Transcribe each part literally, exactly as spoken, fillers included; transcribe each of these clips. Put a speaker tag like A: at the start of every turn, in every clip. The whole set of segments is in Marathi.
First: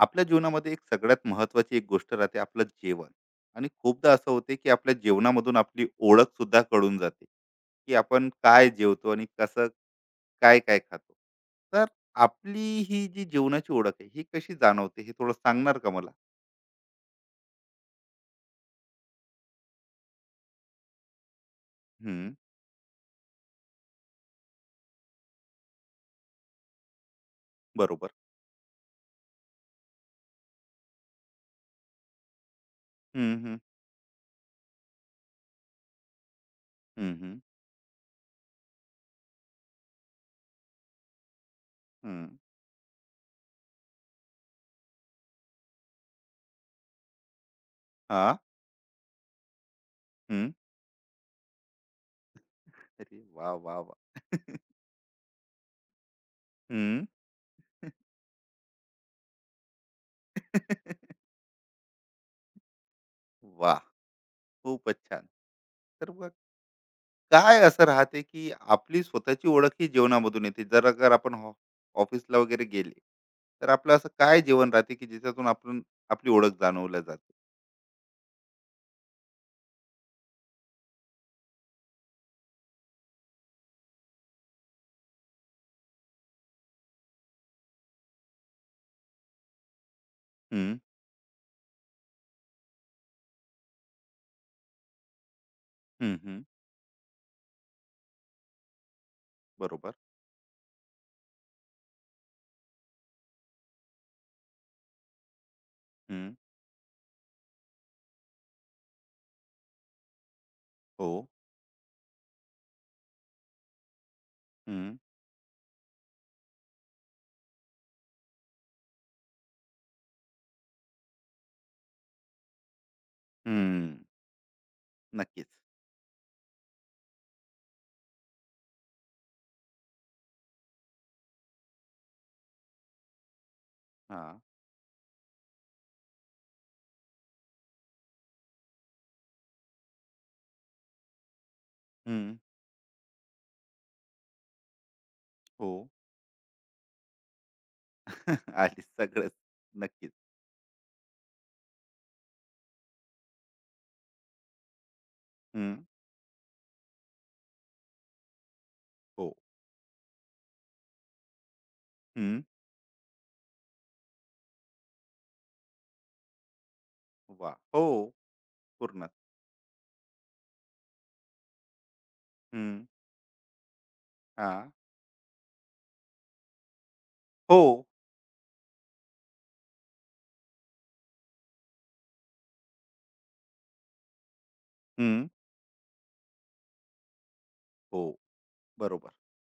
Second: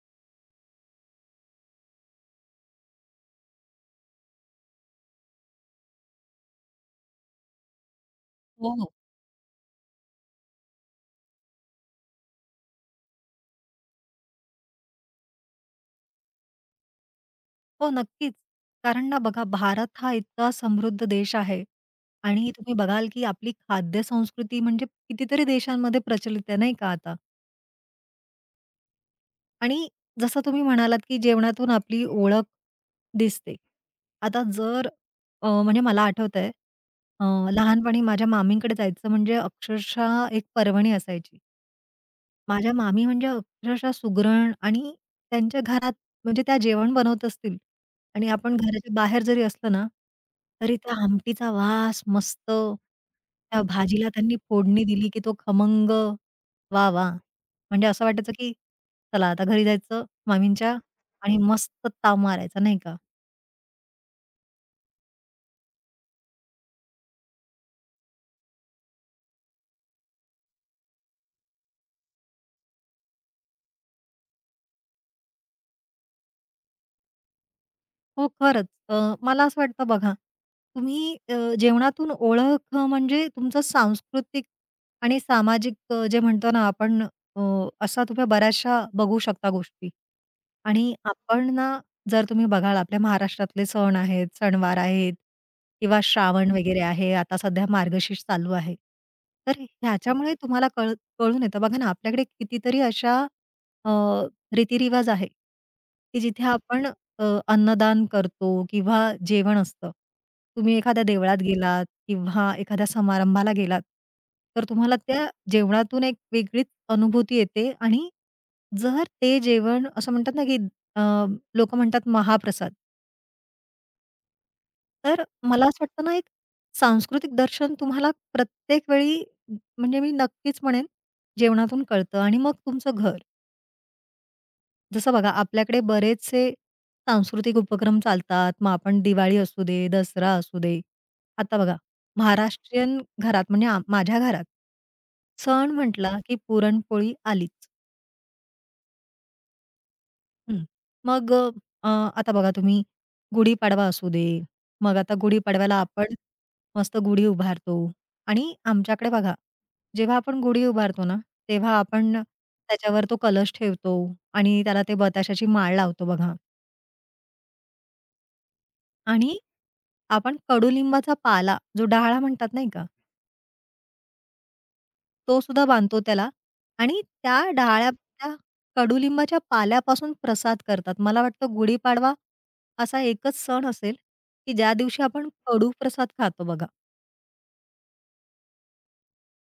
A: आपल्या जीवनामध्ये एक सगळ्यात महत्वाची एक गोष्ट राहते आपलं जेवण. आणि खूपदा असं होते की आपल्या जेवणामधून आपली ओळख सुद्धा कळून जाते, की आपण काय
B: हो, हो.
A: जेवतो आणि कसं काय काय खातो. तर आपली ही जी जेवणाची ओळख आहे ही कशी जाणवते हे थोडं सांगणार का मला?
B: हो, नक्कीच. कारण ना बघा, भारत हा इतका समृद्ध देश आहे
A: हम्म.
B: आणि तुम्ही बघाल, की आपली खाद्य संस्कृती म्हणजे कितीतरी देशांमध्ये प्रचलित आहे, नाही का आता?
A: बरोबर.
B: आणि जसं तुम्ही म्हणालात, की जेवणातून आपली ओळख
A: हम्म
B: दिसते.
A: हम्म.
B: आता जर अ, म्हणजे मला आठवतंय,
A: हम्म
B: अ,
A: हम्म.
B: लहानपणी माझ्या मामींकडे जायचं म्हणजे अक्षरशः एक पर्वणी असायची.
A: हम्म.
B: माझ्या मामी म्हणजे अक्षरशः सुगरण आणि त्यांच्या घरात म्हणजे त्या जेवण बनवत असतील
A: हा.
B: आणि आपण घराच्या बाहेर जरी असलं ना,
A: हम्म.
B: तरी त्या आमटीचा वास मस्त,
A: अरे वा
B: त्या
A: वा वा.
B: भाजीला त्यांनी फोडणी दिली की तो खमंग. वाह!
A: हम्म.
B: वाह! म्हणजे असं वाटायचं की चला आता घरी जायचं मामींच्या आणि मस्त ताव मारायचा, नाही का?
A: वा, खूपच छान. तर मग काय असं राहते की आपली स्वतःची ओळख ही जेवणामधून येते जर अगर आपण हॉ- ऑफिसला वगैरे गेले, तर आपलं असं काय जेवण राहते की ज्याच्यातून आपण आपली ओळख जाणवल्या जाते.
B: हो, खरंच. अ, मला असं वाटतं बघा, तुम्ही अ, जेवणातून ओळख अ, म्हणजे तुमचं सांस्कृतिक आणि सामाजिक अ, जे म्हणतो ना आपण अ, अशा तुम्ही बऱ्याचशा बघू शकता गोष्टी.
A: हम्म,
B: आणि आपण ना, जर तुम्ही बघाल आपल्या महाराष्ट्रातले सण आहेत, सणवार आहेत किंवा
A: हम्म, हम्म,
B: श्रावण वगैरे आहे. आता सध्या मार्गशीर्ष चालू आहे. तर
A: बरोबर.
B: ह्याच्यामुळे तुम्हाला कळ कळून येतं. बघा ना, आपल्याकडे कितीतरी अशा अ, रीतिरिवाज आहे, की
A: हम्म,
B: जिथे आपण अ, अन्नदान करतो किंवा जेवण असतं. तुम्ही एखाद्या
A: हो.
B: देवळात गेलात किंवा एखाद्या समारंभाला गेलात, तर
A: हम्म,
B: तुम्हाला त्या जेवणातून एक वेगळीच अनुभूती येते आणि जर ते जेवण असं म्हणतात ना, की अ, म्हणतात महाप्रसाद.
A: हम्म,
B: तर
A: नक्कीच.
B: मला असं वाटतं ना, एक सांस्कृतिक दर्शन तुम्हाला प्रत्येक वेळी म्हणजे मी नक्कीच म्हणेन, जेवणातून कळतं आणि मग तुमचं घर.
A: हा.
B: जसं बघा आपल्याकडे बरेचसे सांस्कृतिक उपक्रम चालतात. मग आपण दिवाळी असू दे, दसरा असू दे. आता बघा
A: हम्म,
B: महाराष्ट्रीयन घरात म्हणजे आ माझ्या घरात
A: हो.
B: सण म्हटला की पुरणपोळी आलीच.
A: आली सगळंच, नक्कीच.
B: हं. मग अ, आता बघा तुम्ही गुढीपाडवा असू दे. मग आता गुढीपाडव्याला
A: हम्म,
B: आपण मस्त गुढी उभारतो आणि आमच्याकडे
A: हो.
B: बघा जेव्हा आपण गुढी उभारतो ना, तेव्हा आपण
A: हम्म,
B: त्याच्यावर तो कलश ठेवतो आणि त्याला ते बताशाची माळ लावतो बघा.
A: वा हो, पूर्ण.
B: आणि आपण कडुलिंबाचा पाला, जो डाळा म्हणतात नाही
A: हम्म,
B: का,
A: हा.
B: तो सुद्धा बांधतो त्याला आणि त्या
A: हो.
B: डाळ्या त्या कडुलिंबाच्या पाल्यापासून प्रसाद करतात. मला वाटतं गुढीपाडवा असा एकच सण असेल, की ज्या दिवशी
A: हम्म,
B: आपण कडू प्रसाद खातो बघा.
A: हो. बरोबर.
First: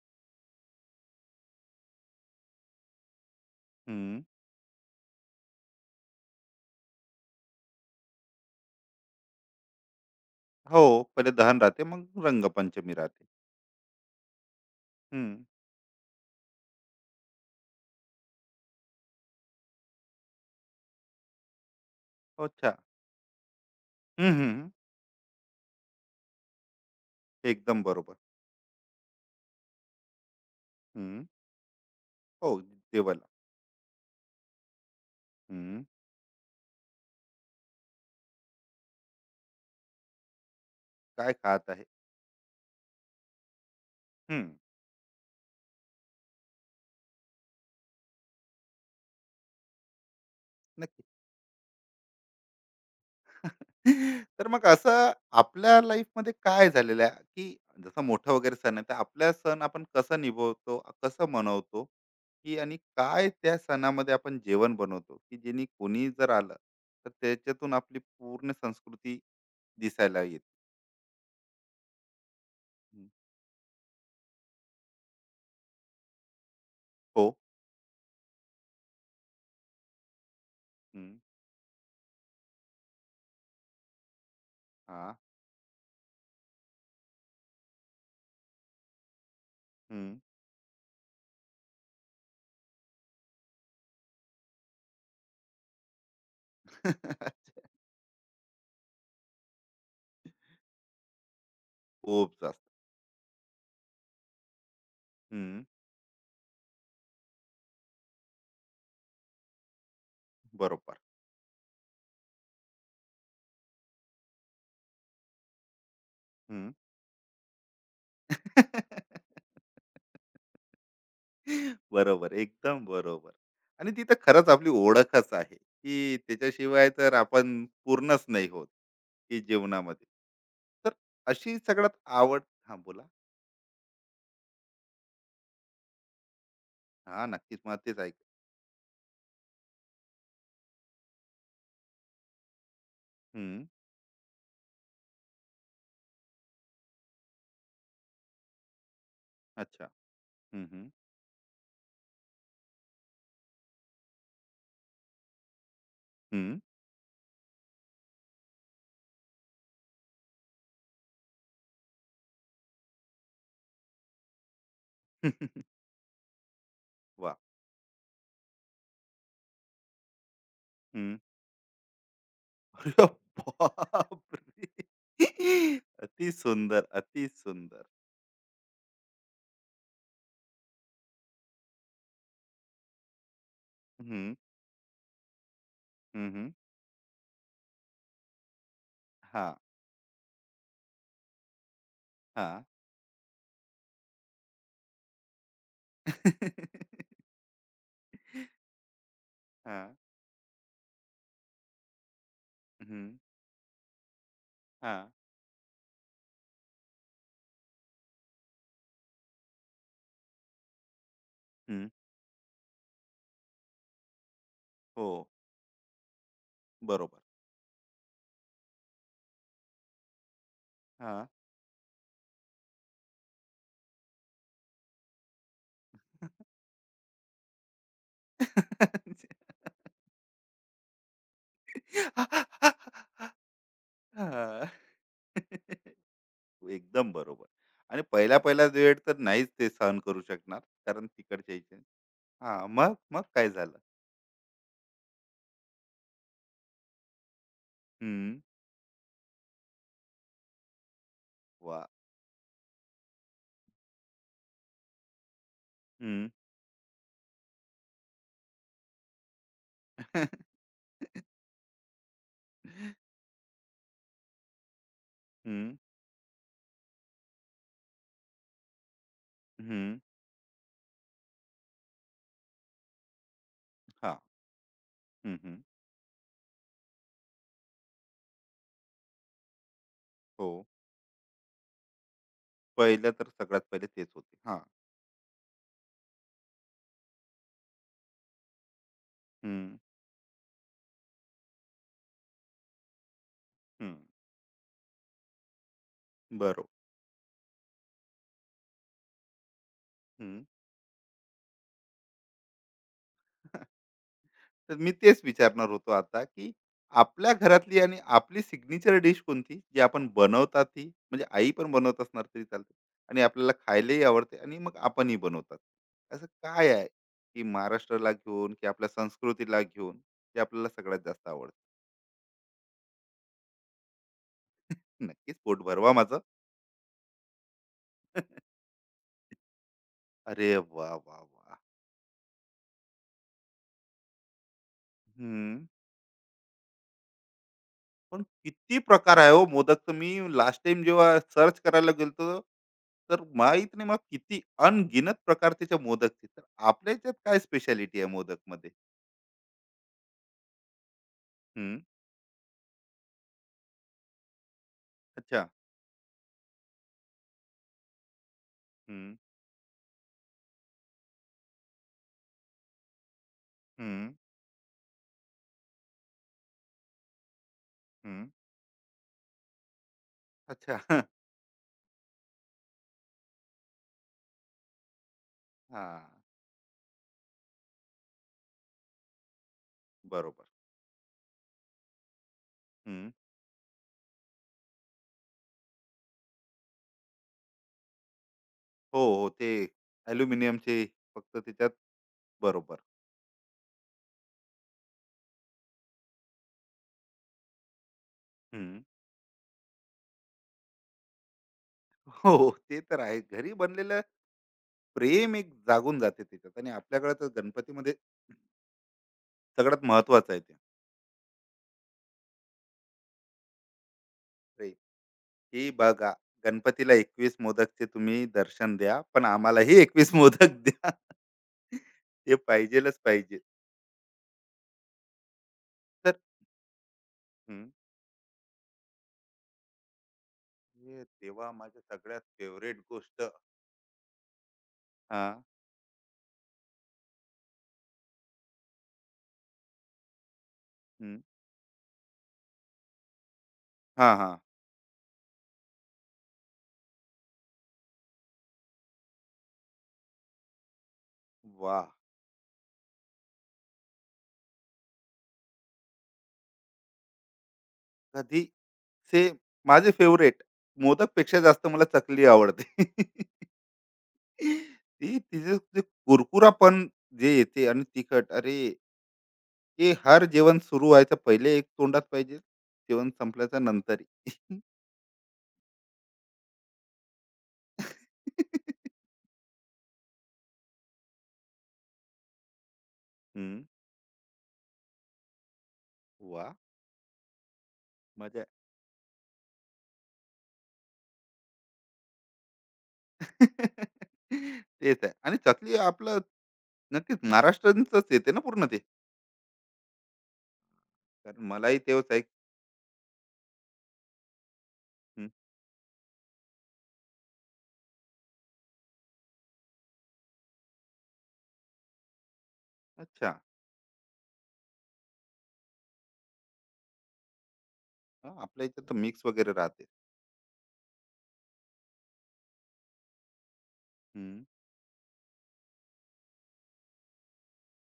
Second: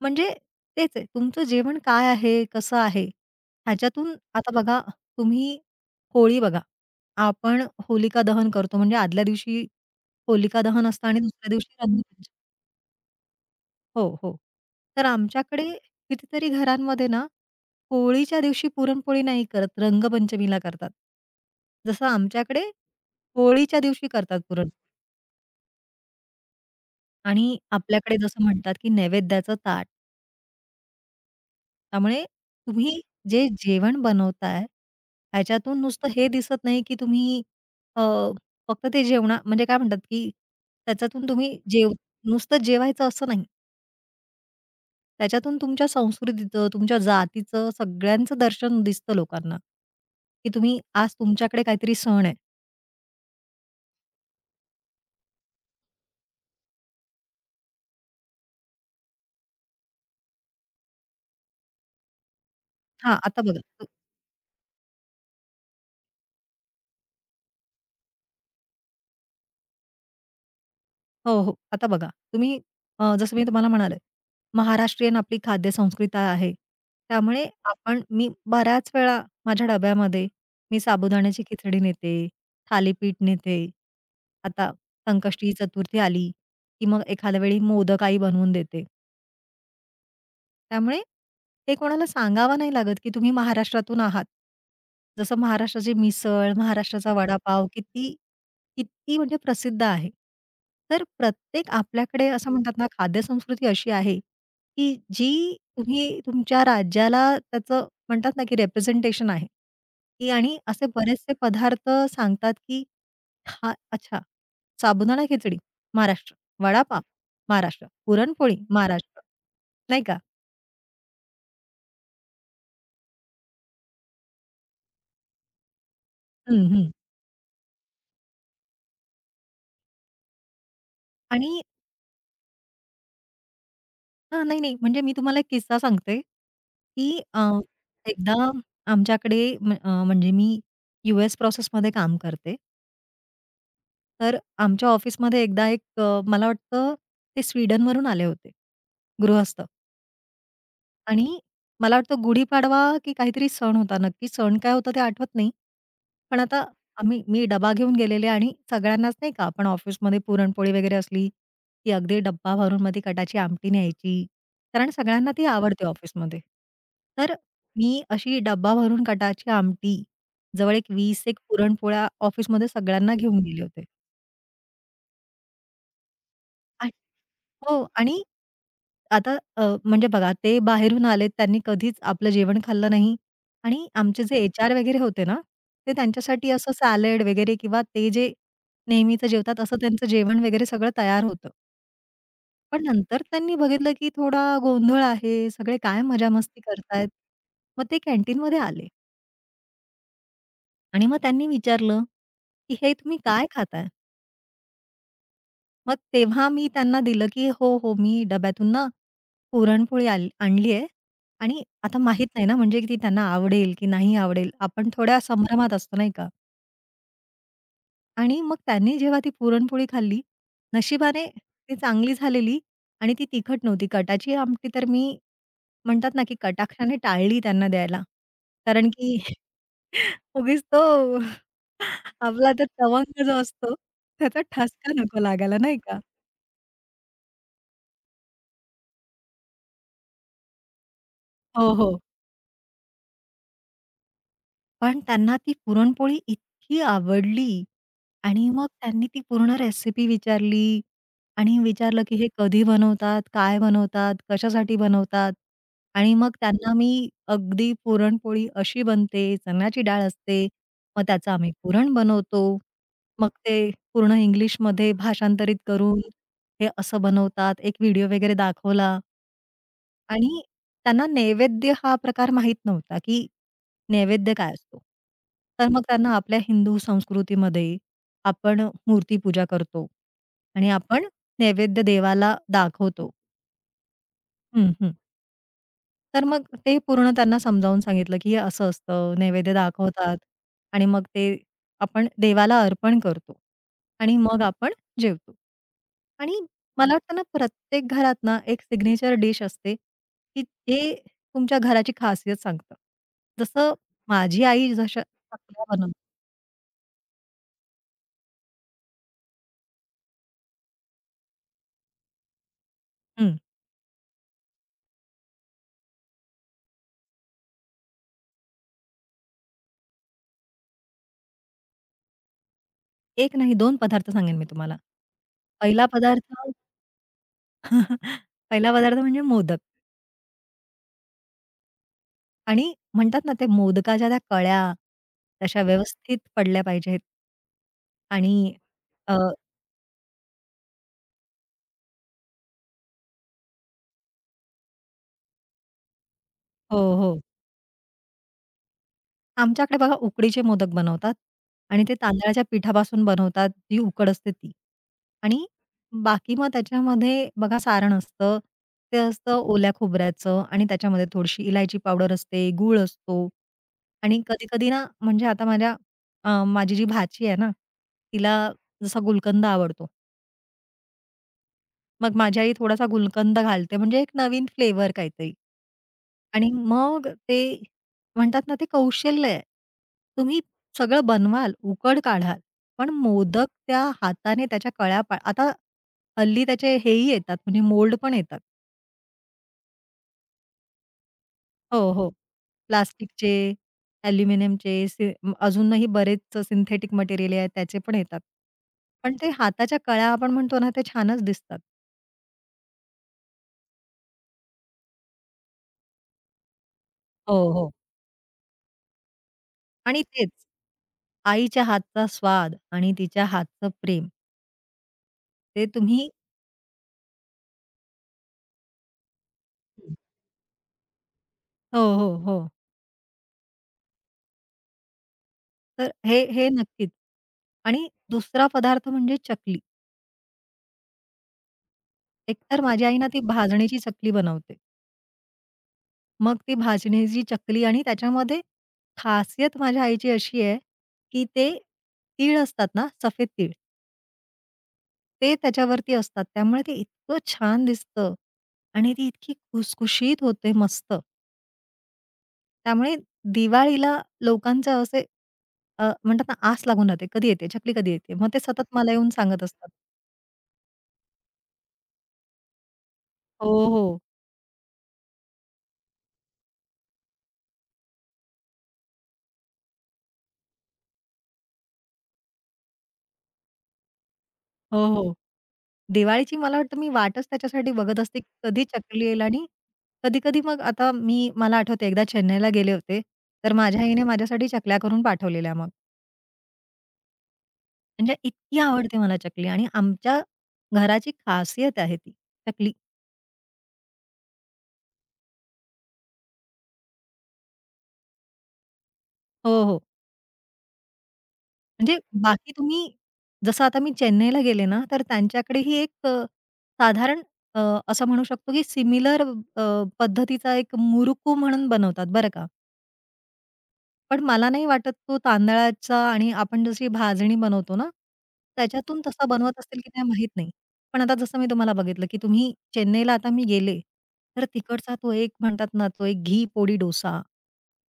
B: म्हणजे तेच आहे, तुमचं जेवण काय आहे, कसं आहे? ह्याच्यातून
A: हम्म,
B: आता बघा तुम्ही होळी बघा, आपण होलिका दहन करतो म्हणजे आदल्या दिवशी होलिका
A: हो.
B: दहन असतं आणि
A: पहिले
B: दुसऱ्या
A: दहन
B: दिवशी
A: राहते मग
B: रंगपंचमी.
A: रंगपंचमी राहते.
B: हो, हो. तर
A: हम्म.
B: आमच्याकडे कितीतरी घरांमध्ये ना, होळीच्या दिवशी पुरणपोळी नाही करत, रंगपंचमीला करतात. जसं आमच्याकडे
A: अच्छा.
B: होळीच्या दिवशी
A: हं,
B: करतात
A: हं.
B: पुरण आणि
A: एकदम बरोबर.
B: आपल्याकडे जसं म्हणतात, की नैवेद्याचं ताट.
A: हं.
B: त्यामुळे
A: हो,
B: तुम्ही
A: देवाला.
B: जे जेवण बनवताय, ह्याच्यातून
A: हं.
B: नुसतं हे दिसत नाही, की तुम्ही अ, फक्त ते जेवणा म्हणजे काय म्हणतात, की त्याच्यातून
A: काय
B: तुम्ही
A: खात आहे?
B: जेव नुसतं जेवायचं असं नाही.
A: हं.
B: त्याच्यातून तुमच्या संस्कृतीचं, तुमच्या जातीचं सगळ्यांचं दर्शन दिसतं लोकांना, की तुम्ही
A: नक्की.
B: आज तुमच्याकडे काहीतरी सण आहे.
A: तर मग असं आपल्या लाईफमध्ये काय झालेलं आहे, की जसं मोठं वगैरे सण आहे, तर आपला सण आपण कसं निभवतो, कसं मनवतो, की आणि
B: हां,
A: काय
B: आता
A: त्या
B: बघा तु-
A: सणामध्ये आपण जेवण बनवतो, की जेणे कोणी जर आलं, तर त्याच्यातून आपली पूर्ण संस्कृती दिसायला येते?
B: हो, हो. आता बघा तुम्ही
A: हम्म.
B: अ, जसं मी तुम्हाला म्हणाले, महाराष्ट्रीयन आपली खाद्य संस्कृती आहे.
A: हो.
B: त्यामुळे आपण मी बऱ्याच वेळा माझ्या डब्यामध्ये मी
A: हं.
B: साबुदाण्याची खिचडी नेते, थालीपीठ नेते. आता
A: हां.
B: संकष्टी चतुर्थी आली, की मग एखाद्या वेळी मोदक आई बनवून देते.
A: हं.
B: त्यामुळे ते कोणाला सांगावं नाही लागत, की तुम्ही महाराष्ट्रातून आहात. जसं महाराष्ट्राची मिसळ, महाराष्ट्राचा हो. वडापाव किती, किती म्हणजे प्रसिद्ध आहे. तर प्रत्येक आपल्याकडे
A: खूप
B: असं
A: जास्त.
B: म्हणतात ना, खाद्यसंस्कृती अशी आहे, की जी
A: हं.
B: तुम्ही तुमच्या राज्याला त्याचं म्हणतात ना, की रिप्रेझेंटेशन आहे, की आणि असे
A: बरोबर.
B: बरेचसे पदार्थ सांगतात, की हा अच्छा, साबुदाणा खिचडी, महाराष्ट्र.
A: हं.
B: वडापाव, महाराष्ट्र. पुरणपोळी, महाराष्ट्र. नाही का?
A: बरोबर, एकदम बरोबर. आणि ती तर खरंच आपली ओळखच आहे, की
B: हं,
A: त्याच्याशिवाय
B: हं.
A: तर आपण पूर्णच नाही होत, की जीवनामध्ये. तर
B: आणि
A: अशी सगळ्यात आवड. हां, बोला.
B: हां, नाही, नाही. म्हणजे मी तुम्हाला एक किस्सा सांगते, की
A: हां,
B: अ,
A: नक्कीच. मला तेच ऐक.
B: एकदा आमच्याकडे म्ह अ, म्हणजे मी यू-एस प्रोसेसमध्ये काम करते.
A: हं,
B: तर आमच्या ऑफिसमध्ये एकदा एक अ, मला वाटतं ते स्वीडनवरून आले होते गृहस्थ.
A: अच्छा. हं, हं,
B: आणि मला वाटतं गुढीपाडवा की काहीतरी सण होता. नक्की सण काय होता ते आठवत नाही. पण
A: हं.
B: आता आम्ही मी डबा घेऊन गेलेले आणि सगळ्यांनाच नाही का आपण ऑफिसमध्ये पुरणपोळी वगैरे असली, की अगदी डब्बा भरून मग कटाची आमटी न्यायची. कारण सगळ्यांना ती आवडते ऑफिसमध्ये. तर
A: वाह!
B: मी अशी डब्बा भरून कटाची आमटी, जवळ एक
A: हं.
B: वीस एक पुरणपोळ्या ऑफिसमध्ये
A: अरे
B: सगळ्यांना घेऊन गेले होते.
A: बापरे! अति सुंदर, अति सुंदर.
B: हो आणि आता अ, म्हणजे बघा ते बाहेरून आलेत, त्यांनी कधीच आपलं जेवण खाल्लं नाही आणि आमचे
A: हं,
B: जे एच-आर वगैरे होते ना, ते
A: हं, हं.
B: त्यांच्यासाठी असं सॅलड वगैरे किंवा ते जे नेहमीचं
A: हां,
B: जेवतात असं त्यांचं जेवण वगैरे सगळं तयार होतं.
A: हां.
B: पण नंतर त्यांनी बघितलं, की थोडा गोंधळ आहे, सगळे काय मजामस्ती करतायत. मग ते कॅन्टीनमध्ये आले
A: हां,
B: आणि मग त्यांनी विचारलं, की "हे
A: हं,
B: तुम्ही काय खाताय?"
A: हां.
B: मग तेव्हा मी त्यांना दिलं, की "हो, हो, मी डब्यातून ना पुरणपोळी आल आणली आहे आणि
A: हं.
B: आता माहीत नाही ना, म्हणजे की ती त्यांना आवडेल की नाही आवडेल." आपण
A: हो,
B: थोड्या संभ्रमात असतो, नाही का?
A: बरोबर.
B: आणि मग त्यांनी जेव्हा ती पुरणपोळी खाल्ली,
A: हां.
B: नशिबाने
A: हां.
B: ती चांगली झालेली आणि ती तिखट नव्हती. कटाची आमटी तर मी म्हणतात ना, की कटाक्षाने टाळली त्यांना द्यायला. कारण की उगीच तो आपला तो तवंग जो असतो, त्याचा ठसका नको लागायला, नाही का?
A: एकदम बरोबर. आणि पहिला-पहिला वेळ तर नाहीच ते सहन करू शकणार. कारण तिकडच्या
B: हो,
A: इथे.
B: हो.
A: हां, मग? मग काय झालं?
B: पण त्यांना ती पुरणपोळी इतकी आवडली
A: हं.
B: आणि मग त्यांनी ती पूर्ण रेसिपी विचारली आणि
A: वाह!
B: विचारलं, की "हे कधी बनवतात? काय बनवतात? कशासाठी बनवतात?" आणि
A: हं.
B: मग त्यांना मी अगदी पुरणपोळी अशी बनते, चण्याची डाळ असते, मग त्याचं आम्ही पुरण बनवतो. मग ते पूर्ण इंग्लिशमध्ये भाषांतरित
A: हं,
B: करून हे असं बनवतात. एक व्हिडिओ वगैरे दाखवला
A: हं.
B: आणि त्यांना नैवेद्य हा प्रकार माहीत नव्हता, की
A: हां.
B: नैवेद्य काय असतो?
A: हं, हं.
B: तर मग त्यांना आपल्या हिंदू संस्कृतीमध्ये आपण मूर्तीपूजा करतो
A: हो.
B: आणि आपण नैवेद्य देवाला
A: पहिलं
B: दाखवतो.
A: तर सगळ्यात पहिले तेच होते. हां.
B: हं, हं. तर मग ते पूर्ण त्यांना समजावून सांगितलं, की हे असं असतं, नैवेद्य
A: हं,
B: दाखवतात आणि मग ते आपण देवाला अर्पण करतो
A: हं.
B: आणि मग आपण जेवतो. आणि
A: बरोबर.
B: मला वाटतं ना, प्रत्येक घरात ना, एक सिग्नेचर डिश असते, की ते तुमच्या घराची खासियत सांगतं. जसं माझी आई
A: तर मी
B: जशा
A: तेच
B: चकल्या
A: विचारणार होतो
B: बनवते
A: आता, की आपल्या घरातली आणि आपली सिग्नेचर डिश कोणती, जी आपण बनवतात ती? म्हणजे आई पण बनवत असणार तरी चालते आणि
B: हं.
A: आपल्याला खायलाही आवडते आणि मग आपणही बनवतात. असं काय आहे, की महाराष्ट्राला घेऊन, की आपल्या संस्कृतीला घेऊन, जे आपल्याला सगळ्यात जास्त आवडतं?
B: एक नाही दोन पदार्थ सांगेन मी तुम्हाला.
A: नक्कीच पोट
B: पहिला
A: भरवा माझं.
B: पदार्थ पहिला पदार्थ म्हणजे मोदक.
A: अरे वाह, वाह, वाह!
B: आणि म्हणतात ना, ते मोदकाच्या त्या कळ्या
A: हं.
B: तशा व्यवस्थित पडल्या पाहिजेत.
A: पण
B: आणि
A: किती
B: अ,
A: प्रकार आहे हो मोदकचं. मी लास्ट टाईम जेव्हा सर्च करायला गेलो होतो, तर माहित नाही मग किती अनगिनत प्रकारचे त्या मोदकचे, तर
B: हो,
A: आपल्या याच्यात
B: हो.
A: काय स्पेशालिटी आहे मोदक मध्ये?
B: आमच्याकडे बघा उकडीचे मोदक बनवतात
A: हम्म.
B: आणि ते तांदळाच्या पिठापासून बनवतात, जी उकड असते ती.
A: अच्छा.
B: आणि बाकी मग त्याच्यामध्ये बघा सारण असतं. ते
A: हम्म.
B: असतं ओल्या खोबऱ्याचं आणि त्याच्यामध्ये थोडीशी इलायची पावडर असते, गूळ असतो
A: हम्म.
B: आणि कधी-कधी ना, म्हणजे आता माझ्या अ, माझी जी भाची आहे ना,
A: हम्म.
B: तिला जसा गुलकंद आवडतो.
A: अच्छा.
B: मग माझ्या आई थोडासा गुलकंद घालते म्हणजे एक नवीन फ्लेवर काहीतरी.
A: हा.
B: आणि मग ते म्हणतात ना, ते कौशल्य आहे. तुम्ही
A: बरोबर.
B: सगळं बनवाल, उकड काढाल, पण
A: हम्म.
B: मोदक त्या हाताने त्याच्या कळ्या पा आता हल्ली त्याचे हेही येतात म्हणजे मोल्ड पण येतात.
A: हो हो, ते अल्युमिनियमचे, फक्त त्याच्यात.
B: हो, हो.
A: बरोबर.
B: प्लास्टिकचे, अॅल्युमिनियमचे, सि म- अजूनही बरेच सिंथेटिक मटेरियल आहे त्याचे पण येतात.
A: हम्म.
B: पण ते हाताच्या कळ्या आपण म्हणतो ना, ते छानच दिसतात.
A: हो हो, ते तर आहे घरी बनलेलं. प्रेम एक जागून जाते त्याच्यात आणि आपल्याकडे
B: हो,
A: तर
B: हो.
A: गणपतीमध्ये सगळ्यात
B: आणि तेच.
A: महत्वाचं आहे ते.
B: आईच्या हातचा स्वाद आणि तिच्या हातचं प्रेम,
A: प्रेम.
B: ते
A: हे
B: तुम्ही
A: बघा, गणपतीला एकवीस मोदकचे तुम्ही दर्शन द्या, पण आम्हालाही
B: हं.
A: एकवीस मोदक द्या.
B: हो, हो,
A: ते
B: हो.
A: पाहिजेलच पाहिजे.
B: तर
A: तर
B: हे हे नक्कीच.
A: हम्म,
B: आणि दुसरा पदार्थ म्हणजे चकली.
A: हे तेव्हा माझ्या सगळ्यात
B: एकतर
A: फेवरेट
B: माझी आई ना ती
A: गोष्ट.
B: भाजणीची चकली बनवते.
A: हा.
B: मग ती भाजणीची चकली आणि त्याच्यामध्ये खासियत माझ्या आईची अशी आहे,
A: हम्म,
B: की ते तीळ असतात ना, सफेद तीळ,
A: हा हा.
B: ते त्याच्यावरती असतात. त्यामुळे ते इतकं छान दिसतं आणि ती इतकी खुसखुशीत होते मस्त.
A: वा.
B: त्यामुळे दिवाळीला लोकांचं असे अ, म्हणतात ना आस लागून राहते, कधी येते, चकली कधी येते? मग ते
A: कधी
B: सतत मला येऊन
A: से
B: सांगत असतात.
A: माझे फेवरेट. मोदक पेक्षा जास्त मला चकली आवडते.
B: हो, हो.
A: ती, तिचे ते कुरकुरापण जे येते आणि तिखट, अरे ते हर जेवण सुरू व्हायचं पहिले एक तोंडात पाहिजे, जेवण संपल्याच्या नंतरही.
B: हो, हो. दिवाळीची मला वाटतं मी वाटच त्याच्यासाठी बघत असते, की कधी चकली येईल आणि कधी-कधी मग आता मी मला आठवते एकदा चेन्नईला गेले होते, तर
A: हम्म,
B: माझ्या आईने माझ्यासाठी चकल्या करून पाठवलेल्या मग.
A: वा.
B: म्हणजे
A: मजा.
B: इतकी आवडते मला चकली आणि आमच्या घराची खासियत आहे ती, चकली.
A: तेच आहे. आणि चकली आपलं नक्कीच महाराष्ट्रातच येते ना पूर्ण ते.
B: हो, हो.
A: कारण मलाही
B: म्हणजे
A: तेच आहे.
B: बाकी तुम्ही जसं आता मी चेन्नईला गेले ना, तर
A: हं,
B: त्यांच्याकडे ही एक अ, साधारण अ, असं म्हणू शकतो की सिमिलर पद्धतीचा एक मुरुकू म्हणून बनवतात बरं का.
A: अच्छा.
B: पण मला नाही वाटत तो तांदळाचा आणि आपण जशी भाजणी बनवतो ना,
A: हां, आपल्या इथं तर
B: त्याच्यातून तसा
A: मिक्स वगैरे
B: बनवत असतील
A: राहते.
B: की नाही माहीत नाही. पण आता जसं मी तुम्हाला बघितलं, की तुम्ही चेन्नईला आता मी गेले,
A: हं,
B: तर तिकडचा तो एक म्हणतात ना, तो एक घी पोडी डोसा,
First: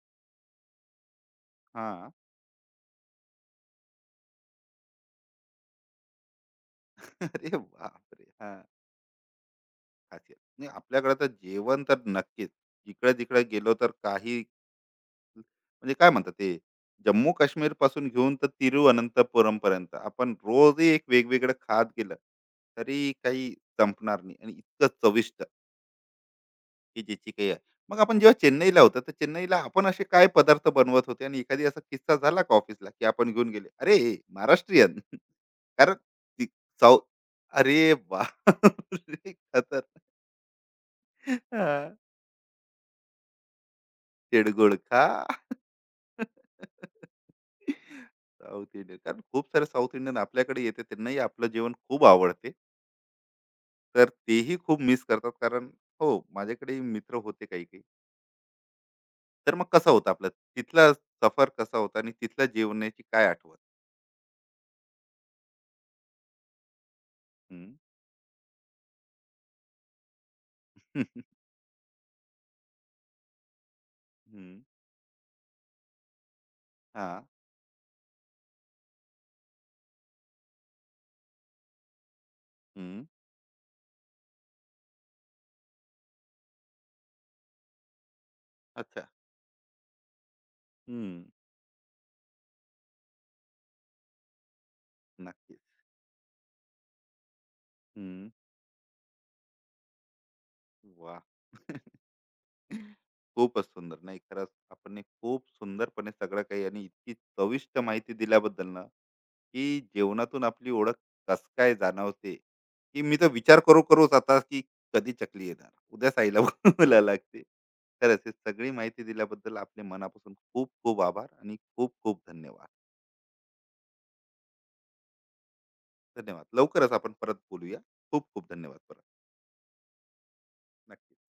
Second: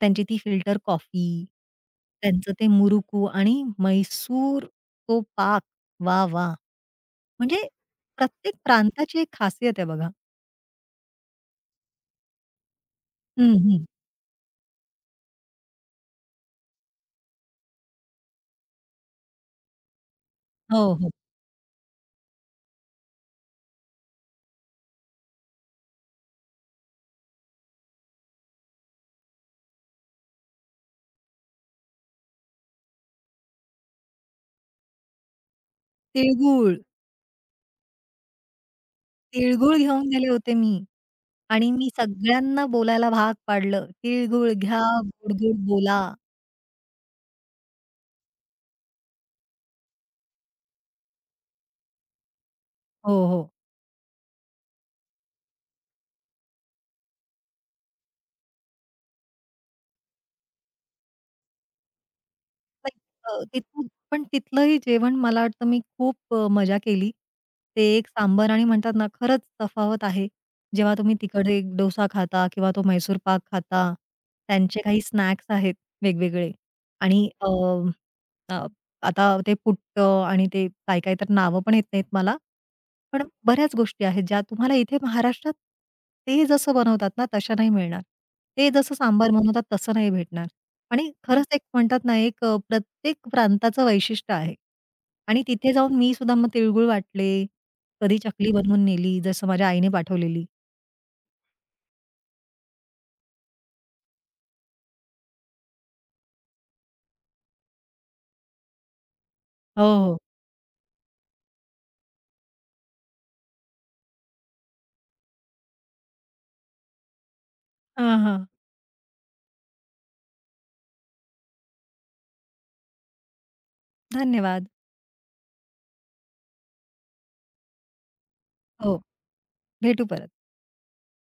B: त्यांची ती फिल्टर कॉफी,
A: हां.
B: त्यांचं ते मुरुकू आणि म्हैसूर तो पाक. वाह! वाह!
A: अरे
B: म्हणजे
A: बापरे!
B: प्रत्येक
A: हां,
B: प्रांताची एक खासियत आहे बघा.
A: खासियत. नाही आपल्याकडे तर जेवण तर नक्कीच. इकडे-तिकडे
B: हं,
A: गेलो
B: हं.
A: तर काही, म्हणजे काय म्हणतात ते, जम्मू काश्मीरपासून घेऊन तर तिरुअनंतपुरम पर्यंत आपण रोजही
B: हो,
A: एक
B: हो.
A: वेगवेगळं खात गेलं, तरी काही संपणार नाही आणि इतकं चविष्ट की ज्याची काही आहे. मग आपण जेव्हा चेन्नईला होतो, तर चेन्नईला आपण असे काय पदार्थ बनवत होते आणि एखादी असा किस्सा झाला का ऑफिसला की आपण घेऊन गेले, अरे हे महाराष्ट्रीयन? कारण ती
B: तिळगूळ,
A: साऊथ. अरे वा.
B: तिळगूळ
A: खतर.
B: घेऊन गेले होते मी.
A: हा,
B: आणि मी सगळ्यांना बोलायला भाग पाडलं. "तिळगुळ
A: तिळगुळ
B: घ्या,
A: खा.
B: गोड-गोड बोला."
A: साऊथ इंडियन, कारण खूप सारे साऊथ इंडियन आपल्याकडे येते, त्यांनाही आपलं जेवण खूप आवडते.
B: हो, हो.
A: तर तेही खूप मिस करतात कारण. हो, माझ्याकडे मित्र होते काही काही. तर मग कसा होता आपला तिथला सफर, कसा होता आणि तिथल्या
B: लाइक
A: जेवणाची काय
B: अ,
A: आठवण?
B: तिथून पण तिथलंही जेवण मला वाटतं मी खूप अ, मजा केली.
A: हं.
B: ते एक सांबर आणि म्हणतात ना, खरंच तफावत आहे. जेव्हा तुम्ही तिकडे डोसा खाता किंवा तो मैसूर पाक खाता.
A: हं.
B: त्यांचे काही स्नॅक्स आहेत वेगवेगळे
A: हां.
B: आणि अ अ, आता ते पुट्टं आणि ते काय-काय तर नावं पण येत नाहीत मला.
A: हं.
B: पण बऱ्याच गोष्टी आहेत ज्या तुम्हाला इथे महाराष्ट्रात ते जसं बनवतात ना तशा नाही मिळणार. ते जसं
A: अच्छा.
B: सांबार बनवतात तसं नाही भेटणार. आणि
A: हं.
B: खरंच एक म्हणतात ना एक अ, प्रत्येक प्रांताचं वैशिष्ट्य आहे. आणि
A: नक्कीच.
B: तिथे जाऊन मी सुद्धा मग तिळगुळ वाटले, कधी
A: हं.
B: चकली बनवून नेली जसं माझ्या आईने पाठवलेली.
A: वाह! खूपच सुंदर. नाही, खरंच आपण हे खूप सुंदरपणे सगळं काही आणि इतकी चविष्ट माहिती दिल्याबद्दल ना, की
B: हो, हो.
A: जेवणातून आपली ओळख कसं काय जाणवते, की मी तर विचार करू-करूच आता की कधी चकली येणार? उद्या साईला बोलवायला लागते.
B: हां,
A: खरंच ही
B: हां.
A: सगळी माहिती दिल्याबद्दल आपले मनापासून खूप खूप आभार आणि खूप खूप धन्यवाद.
B: धन्यवाद.
A: धन्यवाद. लवकरच आपण परत बोलूया. खूप खूप धन्यवाद
B: हो,
A: परत.
B: भेटू परत.
A: नक्की.